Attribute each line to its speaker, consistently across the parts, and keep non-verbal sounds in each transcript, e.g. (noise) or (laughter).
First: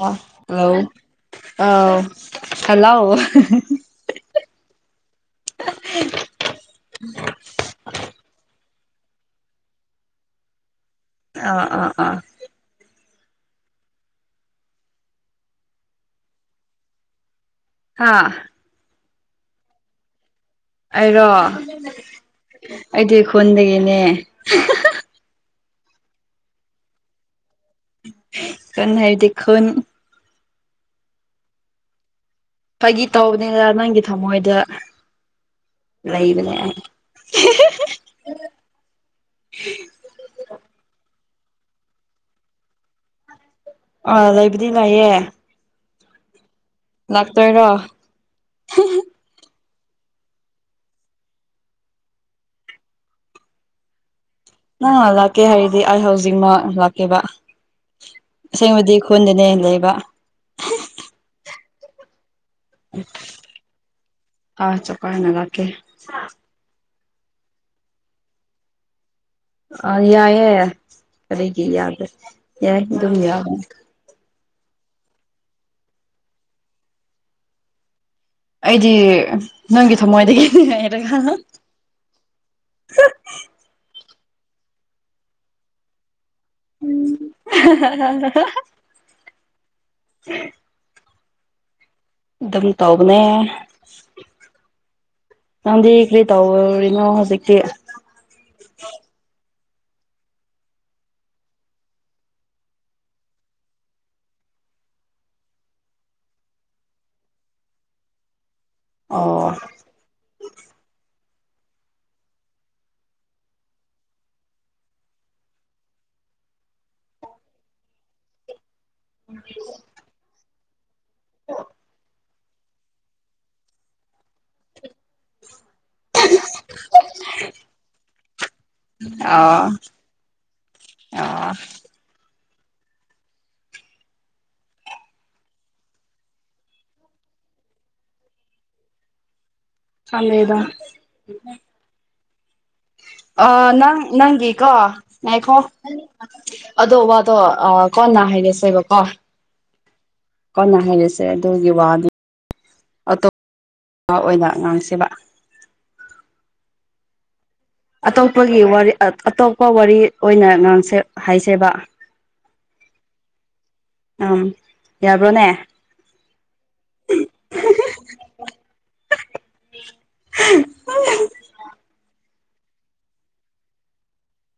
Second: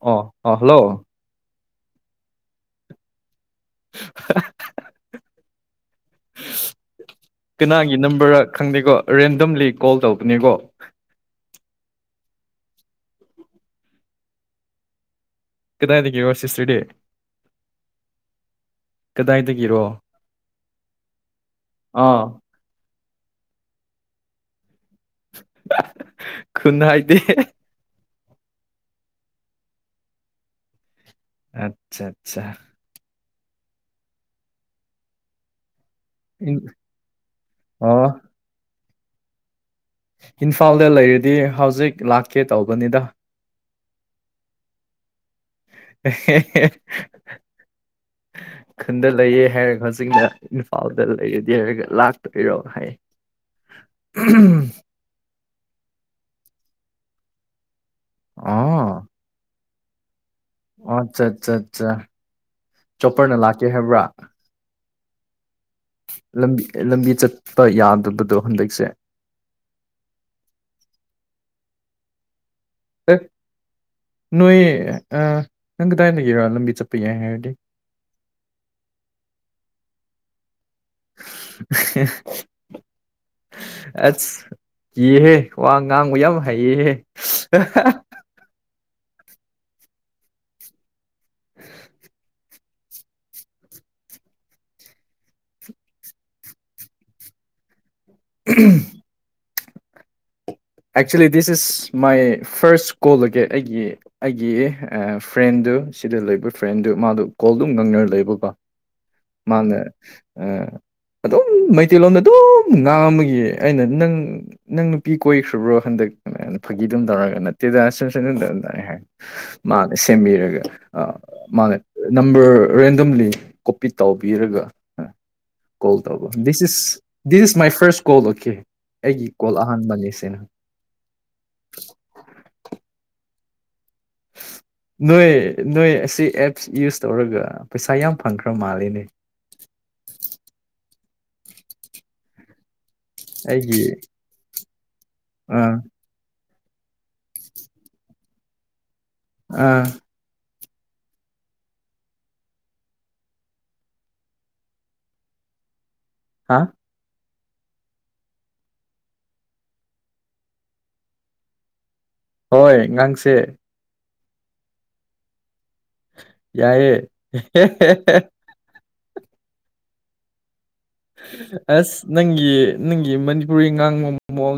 Speaker 1: ꯑꯣ ꯑꯣ
Speaker 2: ꯍꯜꯂꯣ ꯑꯥꯎ ꯍꯂꯣ
Speaker 1: ꯍ ꯀꯅꯥꯒꯤ ꯅꯝꯕꯔ ꯈꯪꯗꯦꯀꯣ ꯔꯦꯟꯗꯝꯂꯤ ꯀꯣꯜ ꯇꯧꯕꯅꯦꯀꯣ
Speaker 2: ꯑꯥ ꯑꯥ ꯑꯥ
Speaker 1: ꯀꯗꯥꯏꯗꯒꯤꯦꯣ ꯁꯤꯇꯦ
Speaker 2: ꯍꯥꯥ
Speaker 1: ꯀꯗꯥꯏꯗꯒꯤꯔꯣ
Speaker 2: ꯑꯩꯔꯣ
Speaker 1: ꯑꯥ
Speaker 2: ꯑꯩꯗꯤ ꯈꯨꯣꯟꯣꯟꯗꯒꯤꯅꯦ
Speaker 1: ꯈꯨꯟꯅ ꯍꯥꯏꯥꯏꯗꯤ
Speaker 2: ꯀ ꯍꯥꯏꯗꯣꯟ
Speaker 1: ꯑꯆꯥ ꯑꯠꯆꯥ
Speaker 2: ꯐꯥꯒꯤ ꯇꯧꯕꯅꯤꯗ ꯅꯪꯒꯤ ꯊꯃꯣꯏꯗ ꯂꯩꯕꯅꯦ
Speaker 1: ꯏꯟ
Speaker 2: ꯑꯩ
Speaker 1: ꯑꯣ ꯏꯝꯐꯥꯜꯗ ꯂꯩꯔꯤꯗꯤ ꯍꯧꯖꯤꯛ ꯂꯥꯛꯀꯦ ꯇꯧꯕꯅꯤꯗ
Speaker 2: ꯑꯥ ꯂꯩꯕꯨꯗꯤ ꯂꯥꯛꯌꯦꯦ
Speaker 1: ꯍ
Speaker 2: ꯂꯥꯛꯇꯣꯏꯔꯣ
Speaker 1: ꯎ ꯈꯟꯗ ꯂꯩꯌꯦ ꯍꯥꯏꯔꯒ ꯍꯧꯖꯤꯛꯅ ꯏꯝꯐꯥꯜꯗ ꯂꯩꯔꯗꯤ ꯍꯥꯏꯔꯒ ꯂꯥꯛꯇꯣꯏꯔꯣ ꯍꯥꯏꯌꯦ ꯎ
Speaker 2: ꯑ ꯂꯥꯛꯀꯦ ꯍꯥꯏꯔꯗꯤ ꯑꯩ ꯍꯧꯖꯤꯛꯃꯛ ꯂꯥꯛꯀꯦꯕ ꯑꯁꯦꯡꯕꯗꯤ ꯈꯣꯟꯗꯅꯦꯅ ꯂꯩꯕ
Speaker 1: ꯑꯣ ꯑꯠꯆꯥ ꯑꯠꯆꯥ ꯑꯠꯆꯥ ꯆꯣꯞꯄꯔꯅ ꯂꯥꯛꯀꯦ ꯍꯥꯏꯕ꯭ꯔꯥ
Speaker 2: ꯑꯥ ꯆꯄꯥꯏꯅꯒꯥꯥꯛꯀꯦ
Speaker 1: ꯂꯝꯕꯤ ꯂꯝꯕꯤ ꯆꯠꯄ ꯌꯥꯗꯕꯗꯣ ꯍꯟꯗꯛꯁꯦ
Speaker 2: ꯑꯥ ꯌꯥꯏꯑꯦ ꯀꯔꯤꯒꯤ ꯌꯥꯗꯦ ꯌꯥꯏ ꯑꯗꯨꯝ ꯌꯥ
Speaker 1: ꯅꯣꯏ ꯅꯪ ꯀꯗꯥꯏꯗꯒꯤꯔꯣ ꯂꯝꯕꯤ ꯆꯠꯄ ꯌꯥꯏ ꯍꯥꯏꯔꯗꯤ
Speaker 2: ꯑꯩꯗꯤ ꯅꯪꯒꯤ ꯊꯃꯣꯏꯗꯒꯤ
Speaker 1: ꯑꯦ ꯑꯁ ꯌꯦꯍꯦ ꯋꯥ ꯉꯥꯡꯕ ꯌꯥꯝ ꯍꯩꯌꯦꯍꯦ
Speaker 2: ꯑꯣ ꯎ
Speaker 1: (inaudible)
Speaker 2: ꯑꯗꯨꯝ ꯇꯧꯕꯅꯦ ꯅꯪꯗꯦ ꯀꯔꯤ ꯇꯋꯥꯔꯤꯅꯣ ꯍꯧꯖꯤꯛꯇ
Speaker 1: um actually this is my first ꯀꯣꯜꯒꯤ ꯑꯩꯒꯤ ꯑꯩꯒꯤ ꯐ꯭ꯔꯦꯟꯗꯨ ꯁꯤꯗ ꯂꯩꯕ ꯐ꯭ꯔꯦꯟꯗꯨ ꯃꯥꯗꯣ ꯀꯣꯜꯗꯨ ꯉꯪꯅꯔ ꯂꯩꯕꯀꯣ
Speaker 2: ꯑꯣ
Speaker 1: ꯃꯥꯉ ꯑꯗꯨꯝ ꯃꯩꯇꯩꯂꯣꯟꯣꯝꯗ ꯑꯗꯨꯝ ꯉꯥꯡꯃꯒ ꯑꯩꯅ ꯅꯪ ꯅꯪ ꯅꯨꯄꯤ ꯀꯣꯏꯈ꯭ꯔꯕ꯭ꯔꯣ ꯍꯟꯗꯛ ꯐꯥꯒꯤꯗꯨꯝ ꯇꯧꯔꯒ ꯅꯠꯇꯦꯗ ꯑ ꯁꯨꯝ ꯁꯗ ꯑꯗꯨꯝ ꯇ ꯍꯥꯏꯔꯦ ꯃꯥꯅꯦ ꯁꯦꯝꯕꯤꯔꯒ ꯑ ꯃꯥꯅ ꯅꯝꯕꯔ ꯔꯦꯟꯗꯝꯂꯤ ꯀꯣꯄꯤ ꯇꯧꯕꯕꯤꯔꯒ ꯀꯣꯜ ꯇꯧꯕ this is this is my first call okay ꯑꯩꯒꯤ ꯀꯣꯜ ꯑꯍꯥꯟꯕꯅꯦꯦ (inaudible)
Speaker 2: ꯑ
Speaker 1: ꯅꯣꯏ ꯅꯣꯏ ꯑꯁꯤ ꯑꯦꯞꯁ ꯌꯨꯁ ꯇꯧꯔꯒ ꯄꯩꯁꯥ ꯌꯥꯝ ꯐꯪꯈ꯭ꯔ ꯃꯥꯜꯂꯦ ꯅꯦ
Speaker 2: ꯑꯗꯦꯗ ꯑ
Speaker 1: ꯑꯩꯒꯤ
Speaker 2: ꯅꯪ ꯅꯪꯒꯤꯀꯣ ꯉꯥꯏꯈꯣ
Speaker 1: ꯑꯥ
Speaker 2: ꯑꯗꯣ ꯋꯥꯗꯣ ꯀꯣꯟꯅ ꯍꯥꯏꯔꯁꯣꯏꯕꯀꯣ
Speaker 1: ꯎꯝ
Speaker 2: ꯀꯅ ꯍꯥꯏꯔꯤꯁꯦ ꯑꯗꯨꯒꯤ ꯋꯥꯗꯨ ꯑꯇꯣꯞꯄ ꯑꯣꯏꯅ ꯉꯥꯡꯁꯦꯕ
Speaker 1: ꯍꯥ
Speaker 2: ꯑꯇꯣꯞꯄꯒꯤ ꯋꯥꯔꯤ ꯑꯇꯣꯞꯄ ꯋꯥꯔꯤ ꯑꯣꯏꯅ ꯉꯥꯡꯁꯦ ꯍꯥꯏꯁꯦꯕ
Speaker 1: ꯍꯣꯏ ꯉꯥꯡꯁꯦ
Speaker 2: ꯑ ꯌꯥꯕ꯭ꯔꯣꯅꯦ
Speaker 1: ꯌꯥꯏꯏꯦ
Speaker 2: (unintelligible)
Speaker 1: ꯑꯁ ꯅꯪꯒꯤ ꯅꯪꯒꯤ ꯃꯅꯤꯄꯨꯔꯤ ꯉꯥꯡꯕꯣꯃꯣ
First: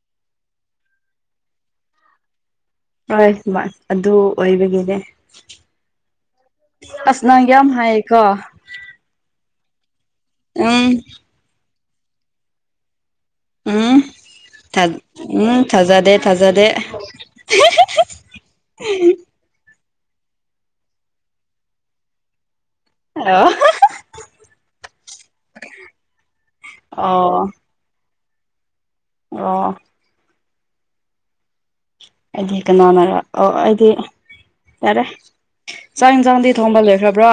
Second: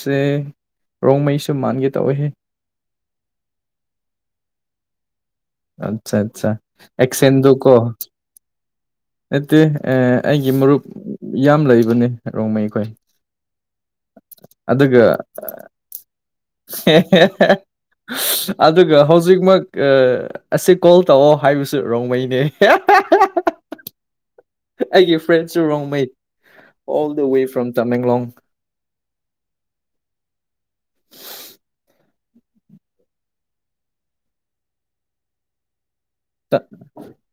Speaker 1: ꯁꯦ ꯔꯣꯡ ꯃꯩꯁꯨ ꯃꯥꯟꯒꯦ ꯇꯧꯏꯦ
Speaker 2: ꯍꯣꯏ ꯑꯗꯨ ꯑꯣꯏꯕꯒꯤꯅꯦ
Speaker 1: ꯑꯠꯆꯥ ꯑꯠꯆꯥ
Speaker 2: ꯑꯁ ꯅꯪ
Speaker 1: ꯑꯦꯛꯁꯦꯟꯗꯨ
Speaker 2: ꯌꯥꯝ
Speaker 1: ꯀꯣ
Speaker 2: ꯍꯥꯏꯌꯦꯀꯣ
Speaker 1: ꯅꯠꯇꯦ ꯑꯩꯒꯤ ꯃꯔꯨꯞ
Speaker 2: ꯎꯝ
Speaker 1: ꯌꯥꯝ ꯂꯩꯕꯅꯦ ꯔꯣꯡꯃꯩ ꯑꯩꯈꯣꯏ ꯑꯗꯨꯒ
Speaker 2: ꯊꯥꯗꯦ ꯊꯖꯥꯗꯦ
Speaker 1: ꯑꯗꯨꯒ ꯍꯧꯖꯤꯛꯃꯛ (unintelligible) ꯑꯁꯤ ꯀꯣꯜ ꯇꯧꯑꯣ ꯍꯥꯏꯕꯁꯨ ꯔꯣꯡꯃꯩꯅꯦ
Speaker 2: ꯍꯜꯂꯣ (unintelligible)
Speaker 1: ꯑꯩꯒꯤ ꯐ꯭ꯔꯦꯟꯁꯨ ꯔꯣꯡꯃꯩ ꯑꯣꯜ ꯗ
Speaker 2: ꯑꯣ
Speaker 1: ꯋꯦ ꯐ꯭ꯔꯣꯝ ꯇꯃꯦꯡꯂꯣꯡ
Speaker 2: ꯑꯣ ꯑꯩꯗꯤ ꯀꯅꯥꯅ ꯑꯣ ꯑꯩꯗꯤ ꯌꯥꯔꯦ ꯆꯥꯛ ꯌꯦꯟꯁꯥꯡꯗꯤ
Speaker 1: ꯇ-
Speaker 2: ꯊꯣꯡꯕ ꯂꯣꯏꯈ꯭ꯔꯕ꯭ꯔꯣ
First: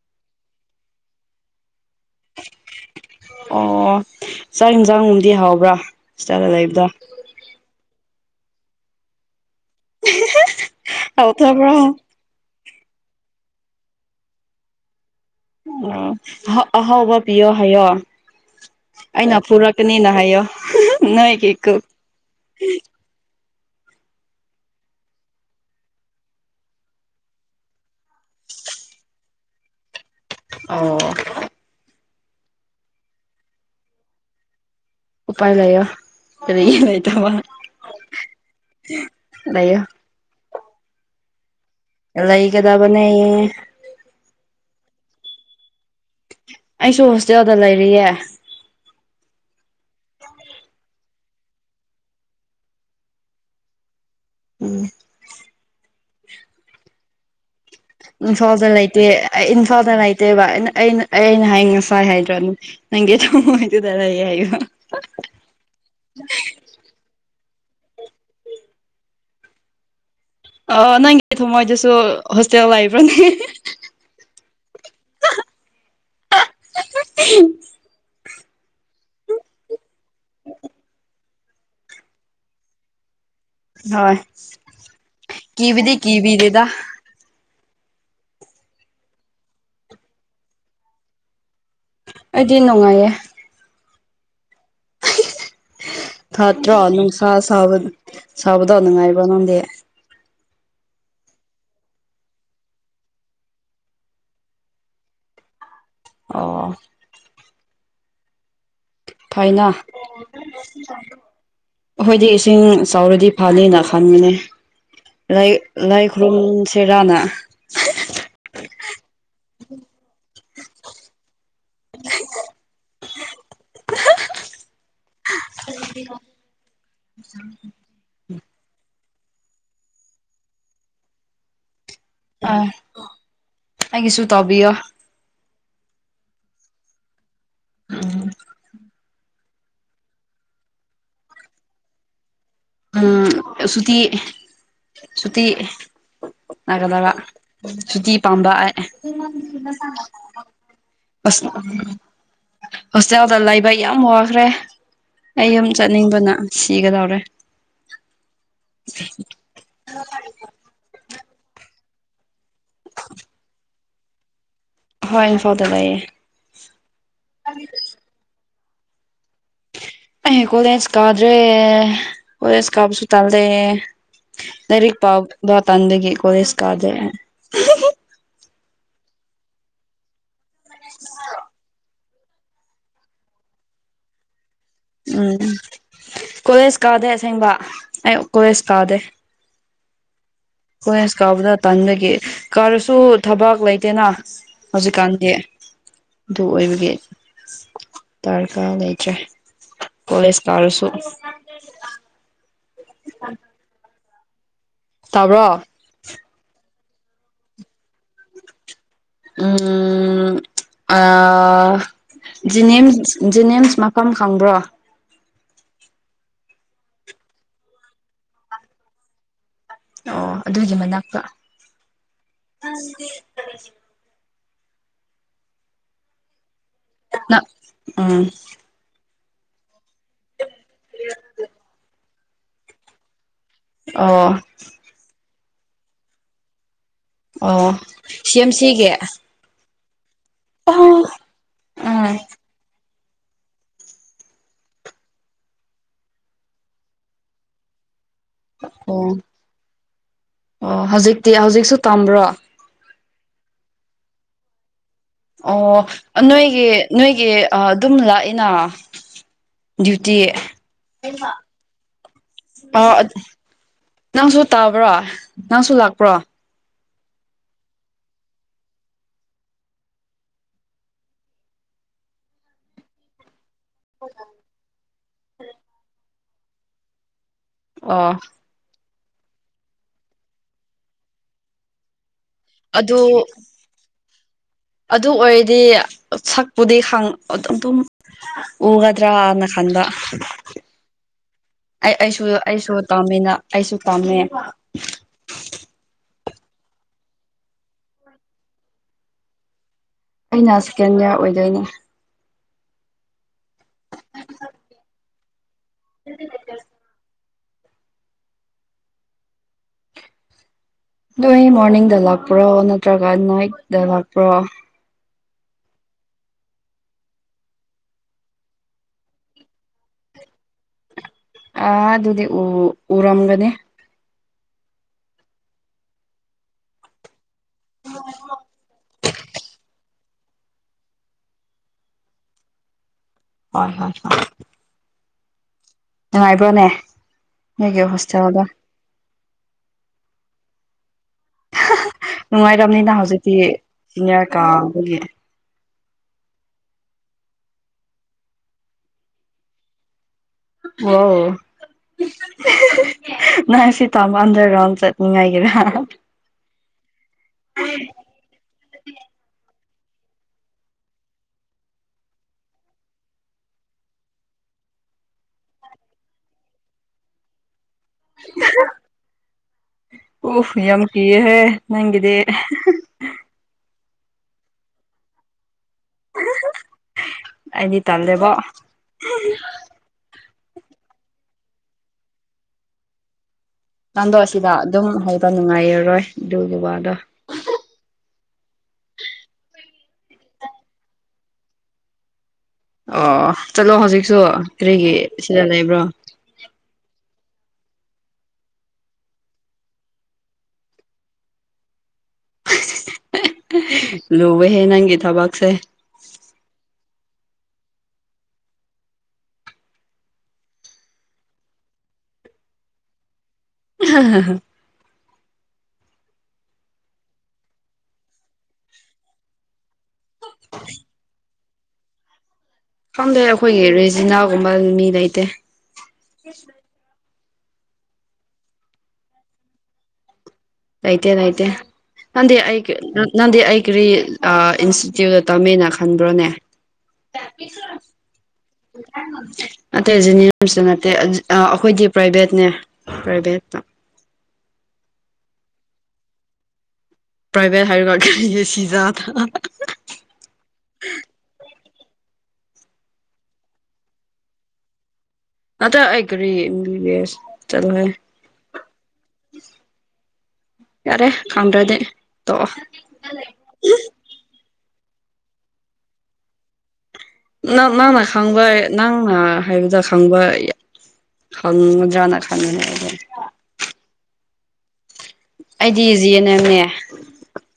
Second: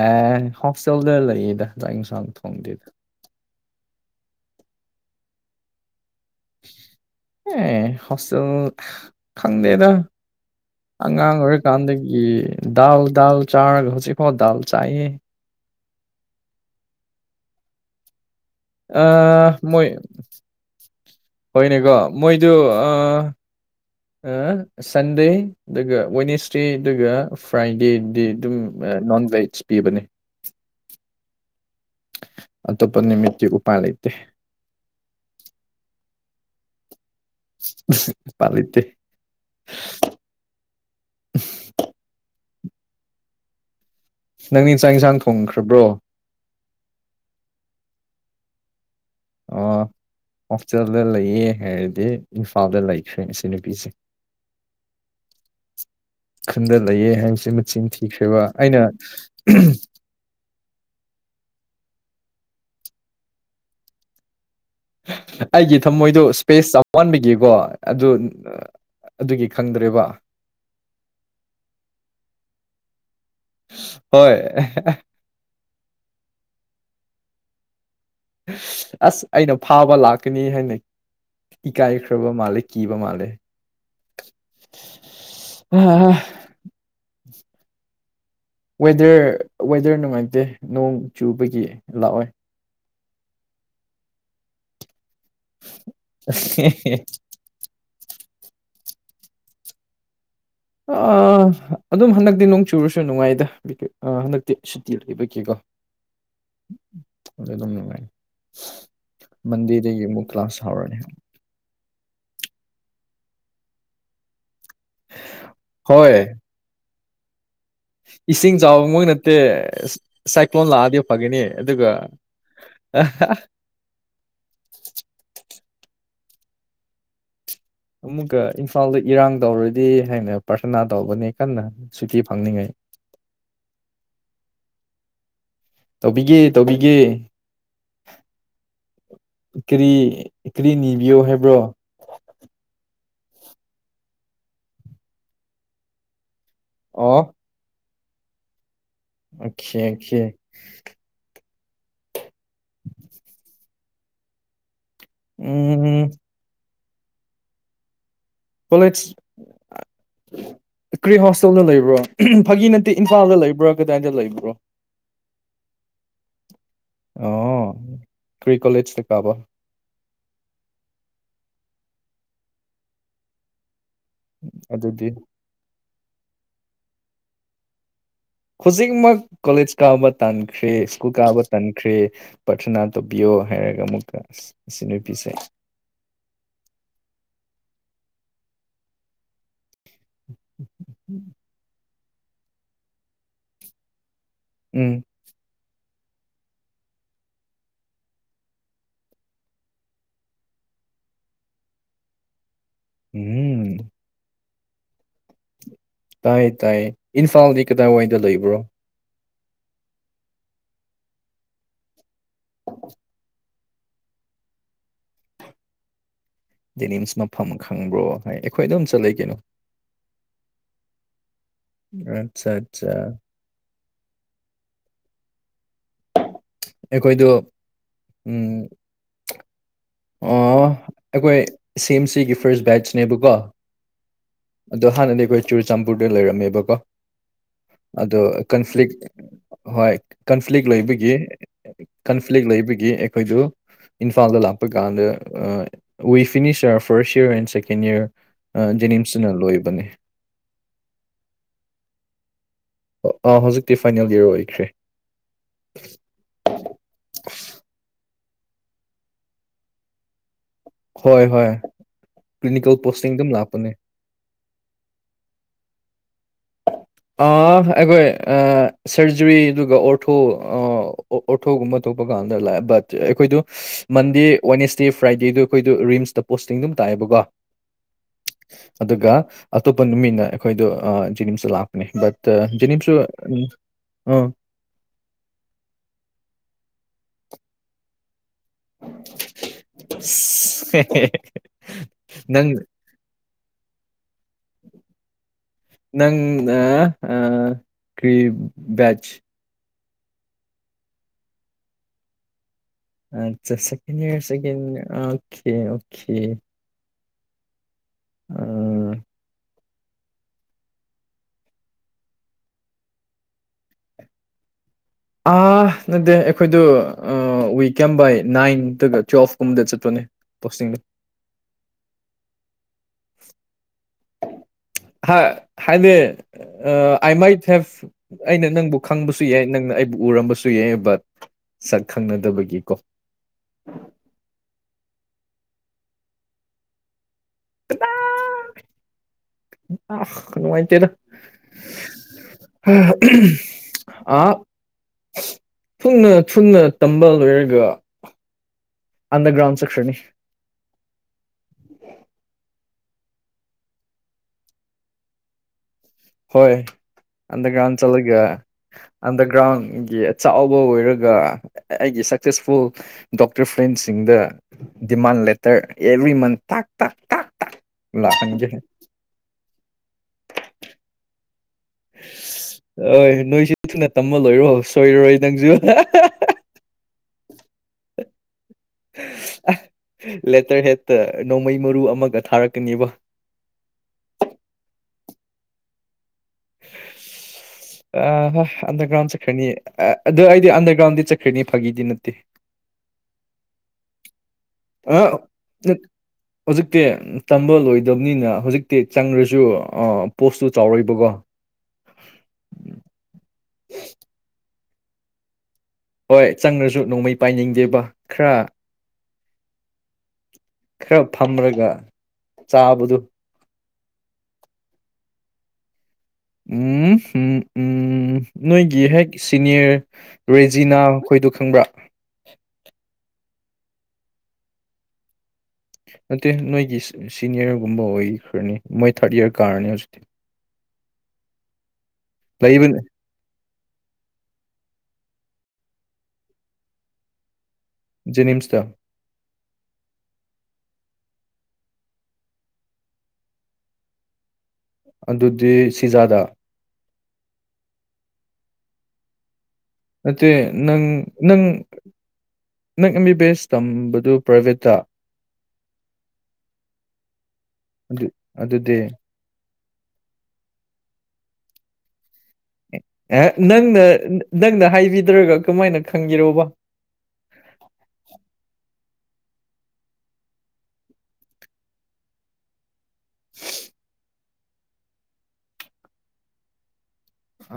Speaker 1: ꯑꯦ ꯍꯣꯁꯇꯦꯜꯗ ꯂꯩꯌꯦꯗ ꯆꯥꯛ ꯌꯦꯟꯁꯥꯡ ꯊꯣꯡꯗꯦꯗ
Speaker 2: ꯑꯣ ꯆꯥꯛ ꯌꯦꯟꯁꯥꯡꯒꯕꯗꯤ ꯍꯥꯎꯕ꯭ꯔꯥ ꯏꯁꯇꯜꯗ ꯂꯩꯕꯗ
Speaker 1: ꯑꯦ ꯍꯣꯁꯇꯦꯜ ꯈꯪꯗꯦꯗ
Speaker 2: ꯑꯣ
Speaker 1: ꯑꯉꯥꯡ
Speaker 2: ꯑꯍꯥꯎ
Speaker 1: ꯑꯣꯏꯔꯀꯥꯟꯗꯒꯤ ꯗ ꯗ ꯆꯥꯔꯁꯤ ꯐꯣ ꯗ ꯆ
Speaker 2: ꯑꯣ ꯑꯍꯥꯎꯕ ꯄꯤꯌꯣ ꯍꯌꯣ
Speaker 1: ꯑ ꯃꯣꯏ
Speaker 2: ꯍꯥꯏꯌꯣ ꯅꯣꯏꯒꯤ ꯀꯨꯛ
Speaker 1: ꯍꯣꯏꯅꯦꯀꯣ ꯃꯣꯏꯗꯨ ꯑ ꯑ ꯁꯟꯗꯦ ꯑꯗꯨꯒ ꯋꯦꯅꯦꯁꯗꯦ ꯑꯗꯨꯒ ꯐ꯭ꯔꯥꯏꯗꯦꯗꯤ ꯑꯗꯨꯝ ꯅꯣꯟ ꯕꯦꯖ ꯄꯤꯕꯅꯦ
Speaker 2: ꯑꯣ
Speaker 1: ꯑ ꯇꯞꯄꯅꯤꯃꯤꯨ ꯎꯄꯥꯥꯏ ꯂꯩꯠꯇꯦ
Speaker 2: ꯎꯄꯥꯏ ꯂꯩꯣ ꯑꯗꯨꯔꯤ ꯌꯦ ꯂꯩꯇꯕ
Speaker 1: ꯄꯂꯤꯇꯦ
Speaker 2: ꯂꯩꯌꯣ ꯂꯩꯒꯗꯕꯅꯦꯌꯦ
Speaker 1: ꯅꯪꯅꯦ ꯏꯟꯁꯥꯛ ꯏꯟꯁꯥꯡ ꯊꯣꯡꯈ꯭ꯔꯕ꯭ꯔꯣ
Speaker 2: ꯑꯩꯁꯨ ꯍꯣꯁꯇꯦꯜꯗ ꯂꯩꯔꯤꯌꯦ
Speaker 1: ꯑꯣ ꯍꯣꯁꯇꯦꯜꯗ ꯂꯩꯌꯦ ꯍꯥꯏꯔꯗꯤ ꯏꯝꯐꯥꯜꯗ ꯂꯩꯈ꯭ꯔꯦ ꯉ ꯁꯤ ꯅꯨꯄꯤꯁꯦ
Speaker 2: ꯎꯝ
Speaker 1: ꯈꯟꯗ ꯂꯩꯌꯦ ꯍꯥꯏꯁ ꯃꯆꯤꯟ ꯊꯤꯈ꯭ꯔꯦꯕ ꯑꯩꯅ
Speaker 2: ꯏꯝꯐꯥꯜꯁꯥꯏꯇ ꯏꯟꯐꯥꯜ ꯂꯩꯇꯦꯕ ꯑꯩꯅ ꯑꯩꯅ ꯑꯩꯅ ꯍꯥꯏ ꯉꯁꯥꯏ ꯍꯥꯏꯗ꯭ꯔꯣ ꯅꯪꯒꯤ ꯊꯃꯉꯗꯨꯗ ꯂꯩꯑ ꯍꯥꯏꯣ
Speaker 1: ꯑꯩꯒꯤ ꯊꯝꯃꯣꯏꯗꯣ ꯁꯄꯦꯁ ꯋꯥꯟ ꯋꯤꯛꯀꯤꯀꯣ ꯑꯗꯨ ꯑꯗꯨꯒꯤ ꯈꯪꯗ꯭ꯔꯦꯕ
Speaker 2: ꯑ ꯅꯪꯒꯤ ꯊꯃꯣꯏꯗꯁꯨ ꯍꯣꯁꯇꯦꯜ ꯂꯩꯕ꯭ꯔꯅꯦ
Speaker 1: ꯍꯣꯏ
Speaker 2: (unintelligible)
Speaker 1: ꯑꯁ ꯑꯩꯅ ꯐꯥꯕ ꯂꯥꯛꯀꯅꯤ ꯍꯥꯏꯅꯩ ꯏꯀꯥꯏꯈ꯭ꯔꯕ ꯃꯥꯜꯂꯦ ꯀꯤꯕ ꯃꯥꯜꯂꯦ
Speaker 2: ꯍꯣꯏ ꯀꯕꯤꯗꯤ ꯀꯕꯤꯗꯦꯗ
Speaker 1: ꯋꯦꯗꯔ ꯋꯦꯗꯔ ꯅꯨꯡꯉꯥꯏꯇꯦ ꯅꯣꯡ ꯆꯨꯕꯒꯤ ꯂꯥꯛꯑꯣꯏ
Speaker 2: ꯍꯥꯏꯗꯤ ꯅꯨꯡꯉꯥꯏꯌꯦ ꯊ ꯊꯅꯅꯨꯡꯁꯥ ꯁꯕ ꯁꯕꯗꯅꯅꯨꯡꯉꯥꯏꯕꯅꯥꯗꯦ
Speaker 1: ꯑꯗꯨꯝ ꯍꯟꯗꯛꯇꯤ ꯅꯣꯡ ꯆꯨꯔꯨꯁꯨ ꯅꯨꯡꯉꯥꯏꯗ ꯍꯟꯗꯛꯇꯤ ꯁꯇꯤ ꯂꯩꯕ ꯀꯦꯒꯣ
Speaker 2: ꯑꯣ
Speaker 1: ꯑꯗꯨꯖ ꯑꯗꯨꯝ ꯅꯨꯡꯉꯥꯏ
Speaker 2: ꯊꯥꯏꯅꯥ
Speaker 1: ꯃꯟꯗꯦꯗꯒꯤ ꯑꯃꯨꯛ ꯀ꯭ꯂꯥꯁ ꯍꯧꯔꯅꯤ
Speaker 2: ꯑꯩꯈꯣꯏꯗꯤ ꯏꯁꯤꯡ ꯆꯥꯎꯔꯗꯤ ꯐꯅꯤꯅ ꯈꯟꯒꯅꯤ ꯂꯥꯏ
Speaker 1: ꯍꯣꯏ
Speaker 2: ꯂꯥꯏꯈꯂꯣꯁꯦ ꯔꯅꯥ
Speaker 1: ꯏꯁꯤꯡ ꯆꯥꯎꯕ ꯃ ꯅꯠꯇꯦ ꯂꯣꯟ ꯂꯥꯛꯑꯗꯤ ꯐꯒꯅꯤ ꯑꯗꯨꯒ
Speaker 2: ꯎꯝ (unintelligible)
Speaker 1: ꯑꯃꯨꯛꯀ ꯏꯝꯐꯥꯜꯗ ꯏꯔꯥꯡ ꯇꯧꯔꯗꯤ ꯍꯥꯏꯅ ꯄ꯭ꯔꯊꯅꯥ ꯇꯧꯕꯅꯦ ꯀꯟꯅ ꯁꯨꯇꯤ
Speaker 2: ꯑꯥ
Speaker 1: ꯐꯪꯅꯤꯡꯉꯩ
Speaker 2: ꯑꯩꯒꯤꯁꯨ ꯇꯧꯕꯕꯤꯌꯣ
Speaker 1: ꯇꯧꯕꯤꯒꯦ ꯇꯧꯕꯤꯒꯦ
Speaker 2: ꯎꯝ
Speaker 1: ꯀꯔꯤ ꯀꯔꯤ ꯅꯤꯕꯤꯌꯣ ꯍꯥꯏꯕ꯭ꯔꯣ
Speaker 2: ꯎꯝ ꯁꯨꯇ ꯁꯨꯇ ꯂꯒꯗꯕ
Speaker 1: ꯑꯣ
Speaker 2: ꯁꯨꯇꯤ ꯄꯥꯝꯕ ꯑꯦ
Speaker 1: ꯑꯣꯀꯦ ꯑꯣꯀꯦ
Speaker 2: ꯍꯣꯁꯇꯦꯜꯗ ꯂꯩꯕ ꯌꯥꯝ ꯋꯥꯈ꯭ꯔꯦ ꯑꯩ ꯌꯨꯝ
Speaker 1: ꯎꯝ
Speaker 2: ꯆꯠꯅꯤꯡꯕꯅ ꯁꯤꯒꯗꯧꯔꯦ
Speaker 1: ꯀꯣꯂꯦꯖ ꯀ꯭ꯔꯤ ꯍꯣꯁꯇꯦꯜꯅ ꯂꯩꯕ꯭ꯔꯣ ꯐꯥꯒꯤ ꯅꯠꯇꯦ ꯏꯝꯐꯥꯜꯗ ꯂꯩꯕ꯭ꯔꯥ ꯀꯗꯥꯏꯗ ꯂꯩꯕ꯭ꯔꯣ
Speaker 2: ꯍꯣꯏ ꯏꯝꯐꯥꯎꯗ ꯂꯩꯑꯌꯦ
Speaker 1: ꯑꯣ ꯀꯔꯤ ꯀꯂꯦꯖ ꯇ ꯀꯥꯕ
Speaker 2: ꯑ ꯀꯣꯜꯦꯁ ꯀꯗ꯭ꯔꯦ ꯀꯗꯦꯁ ꯀꯥꯕꯁꯨꯠꯜꯗꯦ ꯗꯔꯤꯛ
Speaker 1: ꯑꯗꯨꯗꯤ
Speaker 2: ꯄꯥꯎ ꯇꯗꯗꯒꯤ ꯀꯣꯏꯁꯀꯥꯗꯦ
Speaker 1: ꯍꯧꯖꯤꯛꯃꯛ ꯀꯣꯂꯦꯖ ꯀꯥꯕ ꯇꯥꯟꯈ꯭ꯔꯦ ꯁ꯭ꯀꯨꯜ ꯀꯥꯕ ꯇꯥꯟꯈ꯭ꯔꯦ ꯄꯔꯊꯅꯥ ꯇꯧꯕꯤꯌꯣ ꯍꯥꯏꯔꯒ ꯑꯃꯨꯛꯀ ꯑꯁ
Speaker 2: ꯎꯝ ꯀꯣꯋꯦꯁ ꯀꯥꯗꯦ ꯑꯁꯦꯡꯕ ꯑꯩ ꯀꯣꯋꯦꯁ ꯀꯥꯗꯦ ꯍꯣꯏ ꯑꯁ ꯀꯥꯕꯨꯗ ꯇꯥꯟꯕꯒꯦ ꯀꯥꯔꯁꯨ ꯊꯕꯥꯛ ꯂꯩꯇꯦꯅ
Speaker 1: ꯎꯝ
Speaker 2: ꯍꯧꯖꯤꯛꯀꯥꯟꯗꯤ ꯑꯗꯨ ꯑꯣꯏꯕꯒꯤ ꯗꯔꯀꯥꯔ ꯂꯩꯇ꯭ꯔꯦ ꯀꯣꯂꯦꯖ ꯀꯥꯔꯁꯨ
Speaker 1: ꯎꯝ
Speaker 2: ꯇꯥꯕ꯭ꯔꯣ
Speaker 1: ꯇꯥꯏ ꯇꯥꯏꯌꯦ ꯏꯝꯐꯥꯜꯗꯤ ꯀꯗꯥꯏꯋꯥꯏꯗ ꯂꯩꯕ꯭ꯔꯣ
Speaker 2: ꯎꯝ ꯑ ꯖꯤꯅꯤꯝꯁ ꯖꯤꯅꯤꯝꯁ ꯃꯐꯝ ꯈꯪꯕ꯭ꯔꯣ
Speaker 1: ꯖꯦꯅꯤꯝꯁ ꯃꯐꯝ ꯈꯪꯕ꯭ꯔꯣ ꯍꯥꯏ ꯑꯩꯈꯣꯏ ꯑꯗꯨꯝ ꯆꯠꯂ ꯀꯩꯅꯣ
Speaker 2: ꯑꯣ ꯑꯗꯨꯒꯤ ꯃꯅꯥꯛꯇ
Speaker 1: ꯑꯆꯥ ꯑꯆꯥ
Speaker 2: ꯐ
Speaker 1: ꯑꯩꯈꯣꯏꯗꯣ
Speaker 2: ꯅꯛ ꯎꯝ
Speaker 1: ꯎ ꯑꯣ ꯑꯩꯈꯣꯏ ꯁꯤ ꯑꯦꯝ ꯁꯤꯒꯤ ꯐꯔꯁ ꯕꯦꯠꯆꯅꯦꯕꯀꯣ
Speaker 2: ꯑꯣ
Speaker 1: ꯑꯗꯣ ꯍꯥꯟꯅꯗꯤ ꯑꯩꯈꯣꯏ ꯆꯨꯔꯆꯥꯟꯄꯨꯔꯗ ꯂꯩꯔꯝꯃꯦꯕꯀꯣ
Speaker 2: ꯑꯣ
Speaker 1: ꯑꯗꯣ
Speaker 2: ꯁꯤ ꯑꯦꯝ
Speaker 1: ꯀꯟꯐ꯭ꯂꯤꯛ
Speaker 2: ꯁꯤꯒꯤ
Speaker 1: ꯍꯣꯏ ꯀꯟꯐ꯭ꯂꯤꯛ
Speaker 2: ꯎꯝ
Speaker 1: ꯂꯩꯣꯏꯕꯒꯤ
Speaker 2: ꯑꯣ
Speaker 1: ꯀꯟꯐ꯭ꯂꯤꯛ ꯂꯩꯕꯒꯤ ꯑꯩꯈꯣꯏꯗꯨ ꯏꯝꯐꯥꯜꯗ ꯂꯥꯛꯄ ꯆꯠꯄ ꯀꯥꯟꯗ we finish our first year and second year ꯑ ꯖꯅꯤꯝꯁꯅ ꯂꯣꯣꯏꯕꯅꯤ
Speaker 2: ꯑꯣ ꯍꯧꯖꯤꯛꯇꯤ ꯍꯧꯖꯤꯛꯁꯨ ꯇꯝꯕ꯭ꯔꯣ
Speaker 1: ꯑꯥ ꯍꯧꯖꯤꯛꯇꯤ ꯐꯥꯏꯅꯦꯜ ꯌꯌꯔ ꯑꯣꯏꯈ꯭ꯔꯦ
Speaker 2: ꯑꯣ ꯅꯣꯏꯒꯤ ꯅꯣꯏꯒꯤ ꯑꯗꯨꯝ ꯂꯥꯛꯏꯅ ꯗ꯭ꯌꯨꯇꯤ
Speaker 1: ꯍꯣꯏ ꯍꯣꯏ ꯀ꯭ꯂꯤꯅꯤꯀꯦꯜ
Speaker 2: ꯑꯣ
Speaker 1: ꯄꯣꯁꯇꯤꯡ ꯑꯗꯨꯝ ꯂꯥꯛꯄꯅꯦ
Speaker 2: ꯅꯪꯁꯨ ꯇꯥꯕ꯭ꯔꯣ ꯅꯪꯁꯨ ꯂꯥꯛꯄ꯭ꯔꯣ
Speaker 1: ꯑꯥ ꯑꯩꯈꯣꯏ ꯁꯔꯖꯔꯤ ꯑꯗꯨꯒ ꯑꯣꯔꯊꯣ ꯑꯣꯊꯣꯒꯨꯝꯕ ꯊꯣꯛꯄ ꯀꯥꯟꯗ ꯂꯥꯛꯑꯦ ꯕꯠ ꯑꯩꯈꯣꯏꯗꯣ ꯃꯟꯗꯦ ꯋꯥꯦꯅꯦꯁꯗꯦ ꯐ꯭ꯔꯥꯏꯗꯦꯗ ꯑꯩꯈꯣꯏꯗ ꯔꯤꯝꯁꯇ ꯄꯣꯁꯇꯤꯡꯗꯨꯝ ꯇꯥꯛꯑꯦꯕꯀꯣ
Speaker 2: ꯑꯣ
Speaker 1: ꯑꯗꯨꯒ ꯑꯇꯣꯞꯄ ꯅꯨꯃꯤꯠꯅ ꯑꯩꯈꯣꯏꯗꯣ ꯖꯤꯅꯤꯝꯁꯇ ꯂꯥꯛꯄꯅꯦ ꯕꯠ ꯅꯤꯝꯁꯨ
Speaker 2: ꯑꯗꯨ
Speaker 1: ꯎꯝ
Speaker 2: ꯑꯗꯨ ꯑꯣꯏꯔꯗꯤ ꯁꯛꯄꯨꯗꯤ ꯑꯗꯨꯝ ꯑꯗꯨꯝ ꯎꯒꯗ꯭ꯔꯅ ꯈꯟꯕ ꯑꯩ ꯑꯩꯁꯨ
Speaker 1: ꯅꯪ
Speaker 2: ꯑꯩꯁꯨ ꯄꯥꯝꯃꯤꯅ ꯑꯩꯁꯨ ꯄꯥꯝꯃꯦ
Speaker 1: ꯅꯪ ꯀ꯭ꯔꯤꯕꯦꯖ
Speaker 2: ꯑꯩꯅ ꯁꯦꯀꯦꯟ ꯏꯌꯥꯔ ꯑꯣꯏꯗꯣꯏꯅꯦ
Speaker 1: ꯑꯆꯥ ꯁꯦꯀ ꯏꯔ ꯁꯦꯀꯀꯦ ꯑꯣꯀꯦ ꯎ
Speaker 2: ꯑꯣ ꯑꯩ ꯃꯣꯔꯅꯤꯡꯗ ꯂꯥꯛꯄ꯭ꯔꯣ ꯅꯠꯇ꯭ꯔꯒ ꯅꯥꯏꯠꯇꯗ ꯂꯥꯛꯄ꯭ꯔꯣ
Speaker 1: ꯑꯥ ꯅꯗꯦ ꯑꯩꯈꯣꯏꯗ ꯋꯤ ꯀꯦꯝ ꯕꯥꯏ ꯅꯥꯏꯟ ꯗꯒ ꯇ꯭ꯋꯦꯜꯐꯀꯨꯝꯕꯗ ꯆꯠꯄꯅꯦ ꯇꯁꯤꯡꯅ
Speaker 2: ꯑ ꯑꯗꯨꯗꯤ ꯎ ꯎꯔꯝꯒꯅꯤ
Speaker 1: ꯍꯥꯏꯗꯤ ꯑꯥꯏ ꯃꯥꯏꯠ ꯍꯦꯚ ꯑꯩꯅ ꯅꯪꯕꯨ ꯈꯪꯕꯁꯨ ꯌꯥꯏ ꯅꯪꯅ ꯑꯩꯕꯨ ꯎꯔꯝꯕꯁꯨ ꯌꯥꯏ ꯕꯠ ꯁꯛ ꯈꯪꯅꯗꯕꯒꯤ ꯀꯣ
Speaker 2: ꯍꯣꯏ ꯍꯣꯏ ꯍꯣꯏ ꯅꯨꯡꯉꯥꯏꯕ꯭ꯔꯅꯦ ꯅꯣꯏꯒꯤ ꯍꯣꯁꯇꯦꯜꯗ
Speaker 1: ꯑ ꯀꯩꯅꯉꯥꯏꯇꯦꯔ
Speaker 2: ꯅꯨꯡꯉꯥꯏꯔꯝꯅꯤꯅ ꯍꯧꯖꯤꯛꯇꯤ ꯅꯤꯌꯥꯔ
Speaker 1: ꯑꯥ
Speaker 2: ꯀꯒꯤ
Speaker 1: ꯊꯨꯅ ꯊꯨꯅ ꯇꯝꯕ ꯂꯣꯏꯔꯒ ꯑꯟꯗ ꯭ꯔꯥꯎꯟꯁ ꯀ꯭ꯅꯤ
Speaker 2: ꯑꯣ ꯅꯔꯁꯤ ꯇ ꯑꯃ ꯑꯟꯗꯔ ꯔꯥꯎ ꯆ ꯅꯤꯡꯉꯥꯏꯏꯒꯔ
Speaker 1: ꯍꯣꯏ ꯑꯟꯗꯔꯒ꯭ꯔꯥꯎꯟ ꯆꯠꯂꯒ ꯑꯟꯗꯔꯒ꯭ꯔꯥꯎꯟꯒꯤ ꯆꯥꯎꯕ ꯑꯣꯏꯔꯒ ꯑꯩꯒꯤ ꯁꯛꯁꯦꯁꯐꯨꯜ ꯗꯣꯛꯇꯔ ꯐ꯭ꯔꯦꯟꯁꯤꯡꯗ ꯗꯤꯃꯥꯟ ꯂꯦꯇꯔ ꯑꯦꯕ꯭ꯔꯤ ꯃꯟ ꯂꯥꯛꯒꯦꯦ
Speaker 2: ꯑꯣ ꯌꯥꯝ ꯀꯤꯌꯦꯦꯍꯦ ꯅꯪꯒꯤꯗꯤ
Speaker 1: ꯍꯣꯏ ꯅꯣꯏꯁꯤ ꯊꯨꯅ ꯇꯃ ꯂꯣꯏꯔꯣ ꯁꯣꯏꯔꯔꯣꯏ ꯅꯪꯁꯨ
Speaker 2: ꯑꯩꯗꯤ ꯇꯝꯗꯦꯕꯣ
Speaker 1: ꯂꯦꯇꯔ ꯍꯦꯠꯇ ꯅꯣꯡꯃꯩ ꯃꯔꯨ ꯑꯃꯒ ꯊꯥꯔꯛꯀꯅꯤꯕ
Speaker 2: ꯆꯥꯟꯗꯣꯛ ꯑꯁꯤꯗ ꯑꯗꯨꯝ ꯍꯩꯕ ꯅꯨꯡꯉꯥꯏꯔꯔꯣꯏ ꯑꯗꯨꯒꯤ ꯋꯥꯗꯣ
Speaker 1: ꯑ ꯍꯣꯏ ꯑꯟꯗꯔꯒ꯭ꯔꯥꯎꯟ ꯆꯠꯈ꯭ꯔꯅꯤ ꯑꯗꯨꯗꯣ ꯑꯩꯗꯤ ꯑꯟꯗꯔꯒ꯭ꯔꯥꯎꯟꯗꯤ ꯆꯠꯈ꯭ꯔꯅꯤ ꯐꯥꯒꯤꯗꯤ ꯅꯠꯇꯦ
Speaker 2: ꯑꯣ ꯆꯠꯂꯣ ꯍꯧꯖꯤꯛꯁꯨ ꯀꯔꯤꯒꯤ
Speaker 1: ꯑ
Speaker 2: ꯁꯤꯗ ꯂꯩꯕ꯭ꯔꯣ
Speaker 1: ꯍꯧꯖꯤꯛꯇꯤ ꯇꯝꯕ ꯂꯣꯏꯗꯕꯅꯤꯅ ꯍꯧꯖꯤꯛꯇꯤ ꯆꯪꯈ꯭ꯔꯁꯨ ꯄꯣꯁꯇꯨ ꯆꯥꯎꯔꯛꯏꯕꯀꯣ
Speaker 2: ꯂꯨꯕꯦꯍꯦ ꯅꯪꯒꯤ ꯊꯕꯛꯁꯦ
Speaker 1: ꯍꯣꯏ ꯆꯪ꯭ꯔꯁꯨ ꯅꯣꯡꯃꯩ ꯄꯥꯏꯅꯤꯡꯗꯦꯕ ꯈꯔ ꯈꯔ ꯐꯝꯔꯒ ꯆꯥꯕꯗꯨ
Speaker 2: ꯍꯥ
Speaker 1: ꯎꯝ ꯎꯝ ꯎꯝ ꯅꯣꯏꯒꯤ ꯍꯦꯛ ꯁꯤꯅꯤꯌꯔ ꯔꯦꯖꯤꯅꯥ ꯃꯈꯣꯏꯗꯨ ꯈꯪꯕ꯭ꯔꯥ
Speaker 2: ꯐꯝꯗꯤꯩ ꯑꯩꯈꯣꯏꯒꯤ ꯔꯦꯖꯤꯅꯥꯒꯨꯝꯕ ꯃꯤ ꯂꯩꯇꯦ
Speaker 1: ꯅꯠꯇꯦ ꯅꯣꯏꯒꯤ ꯁꯤꯅꯤꯌꯔꯒꯨꯝꯕ ꯑꯣꯏꯈ꯭ꯔꯅꯤ ꯃꯣꯏ ꯊꯥꯔꯠ ꯌꯔ ꯀꯥꯔꯅꯤ ꯍꯧꯖꯤꯛꯇꯤ
Speaker 2: ꯑꯥꯏꯇ ꯑꯗꯥꯏꯇ ꯅꯗꯦ
Speaker 1: ꯂꯩꯕꯅꯦ
Speaker 2: ꯅꯪꯗꯤ ꯑꯩ ꯀꯔꯤ ꯏꯟꯁꯇꯤꯇ꯭ꯌꯨꯠꯇ ꯇꯝꯃꯦꯅ ꯈꯟꯕ꯭ꯔꯣꯅꯦ
Speaker 1: ꯖꯦꯅꯤꯝꯁꯇ
Speaker 2: ꯑꯇꯩ ꯖꯤꯅꯤꯝꯁꯨ ꯅꯠꯇꯦ ꯑꯩꯈꯣꯏꯗꯤ ꯄ꯭ꯔꯥꯏꯚꯦꯠꯅꯦ ꯄ꯭ꯔꯥꯏꯚꯦꯠꯇ
Speaker 1: ꯑꯗꯨꯗꯤ ꯁꯤꯖꯥꯗ
Speaker 2: ꯄ꯭ꯔꯥꯏꯚꯦꯠ ꯍꯥꯏꯔꯒ ꯌꯦ ꯁꯤꯖꯥ
Speaker 1: ꯑ ꯅꯪ ꯅꯪ ꯅꯪ ꯑꯦꯝ ꯕꯤ ꯕꯤ ꯑꯦꯁ ꯇꯝꯕꯗꯨ ꯄ꯭ꯔꯥꯏꯚꯦꯠꯇ
Speaker 2: ꯑꯗ ꯑꯩꯈꯔꯤ ꯆꯂꯣ ꯍꯥꯏ
Speaker 1: ꯑꯗꯨ ꯑꯗꯨꯗꯤ
Speaker 2: ꯌꯥꯔꯦ ꯈꯪꯗ꯭ꯔꯗꯤ ꯇꯣꯛꯑꯣ
Speaker 1: ꯑꯦ ꯅꯪꯅ ꯅꯪꯅ ꯍꯥꯏꯕꯤꯗ꯭ꯔꯒ ꯀꯃꯥꯏꯅ ꯈꯪꯒꯦꯔꯣꯕ
Speaker 2: ꯅꯪ ꯅꯪꯅ ꯈꯪꯕ ꯅꯪꯅ ꯍꯥꯏꯕꯗ ꯈꯪꯕ ꯈꯪꯉꯨꯗ꯭ꯔꯥꯅ ꯈꯟꯕꯅꯦ ꯑꯩꯗꯤ
Speaker 1: (inaudible)
Speaker 2: ꯑꯩꯗꯤ ꯖꯤ ꯑꯦꯟ ꯑꯦꯝꯃꯦ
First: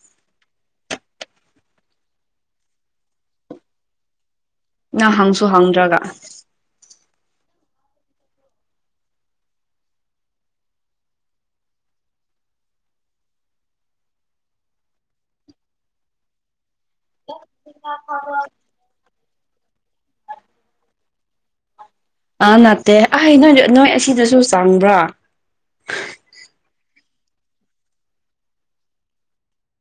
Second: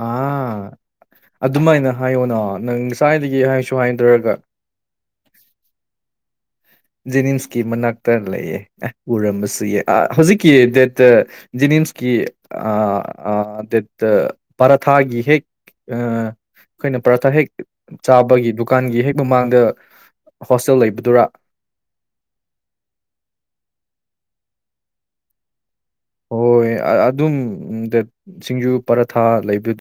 Speaker 1: ꯑꯥ ꯑꯗꯨꯃꯥꯏꯅ ꯍꯥꯏꯌꯣꯅ ꯅꯪ ꯉꯁꯥꯏꯗꯒꯤ ꯍꯥꯏꯁꯨ ꯍꯥꯏꯗ꯭ꯔꯒ
Speaker 2: ꯅꯪ ꯍꯪꯁꯨ ꯍꯪꯗ꯭ꯔꯒ
Speaker 1: ꯖꯦꯅꯤꯝꯁꯀꯤ ꯃꯅꯥꯛꯇ ꯂꯩꯌꯦ ꯎꯔꯝꯕꯁꯨ ꯌꯥ ꯍꯧꯖꯤꯛꯀꯤ ꯗꯦꯠꯇ ꯖꯤꯅꯤꯝꯁꯀꯤ ꯒꯦꯠꯇ ꯄꯥꯔꯊꯥꯒꯤ ꯍꯦꯛ ꯑ ꯑꯩꯈꯣꯏꯅ ꯄꯔꯥꯊ ꯍꯦꯛ ꯆꯥꯕꯒꯤ ꯗꯨꯀꯥꯟꯒꯤ ꯍꯦꯛ ꯃꯃꯥꯡꯗ ꯍꯣꯁꯇꯦꯜ ꯂꯩꯕꯗꯨꯔꯥ
Speaker 2: ꯑꯥ ꯅꯠꯇꯦ ꯑꯥꯢ ꯅꯣꯏ ꯅꯣꯏ ꯑꯁꯤꯗꯁꯨ ꯆꯪꯕ꯭ꯔꯥ
Speaker 1: ꯍꯣꯏ ꯑꯗꯨꯝ ꯗ ꯁꯤꯡꯖꯨ ꯄꯔꯥꯊ ꯂꯩꯕꯗ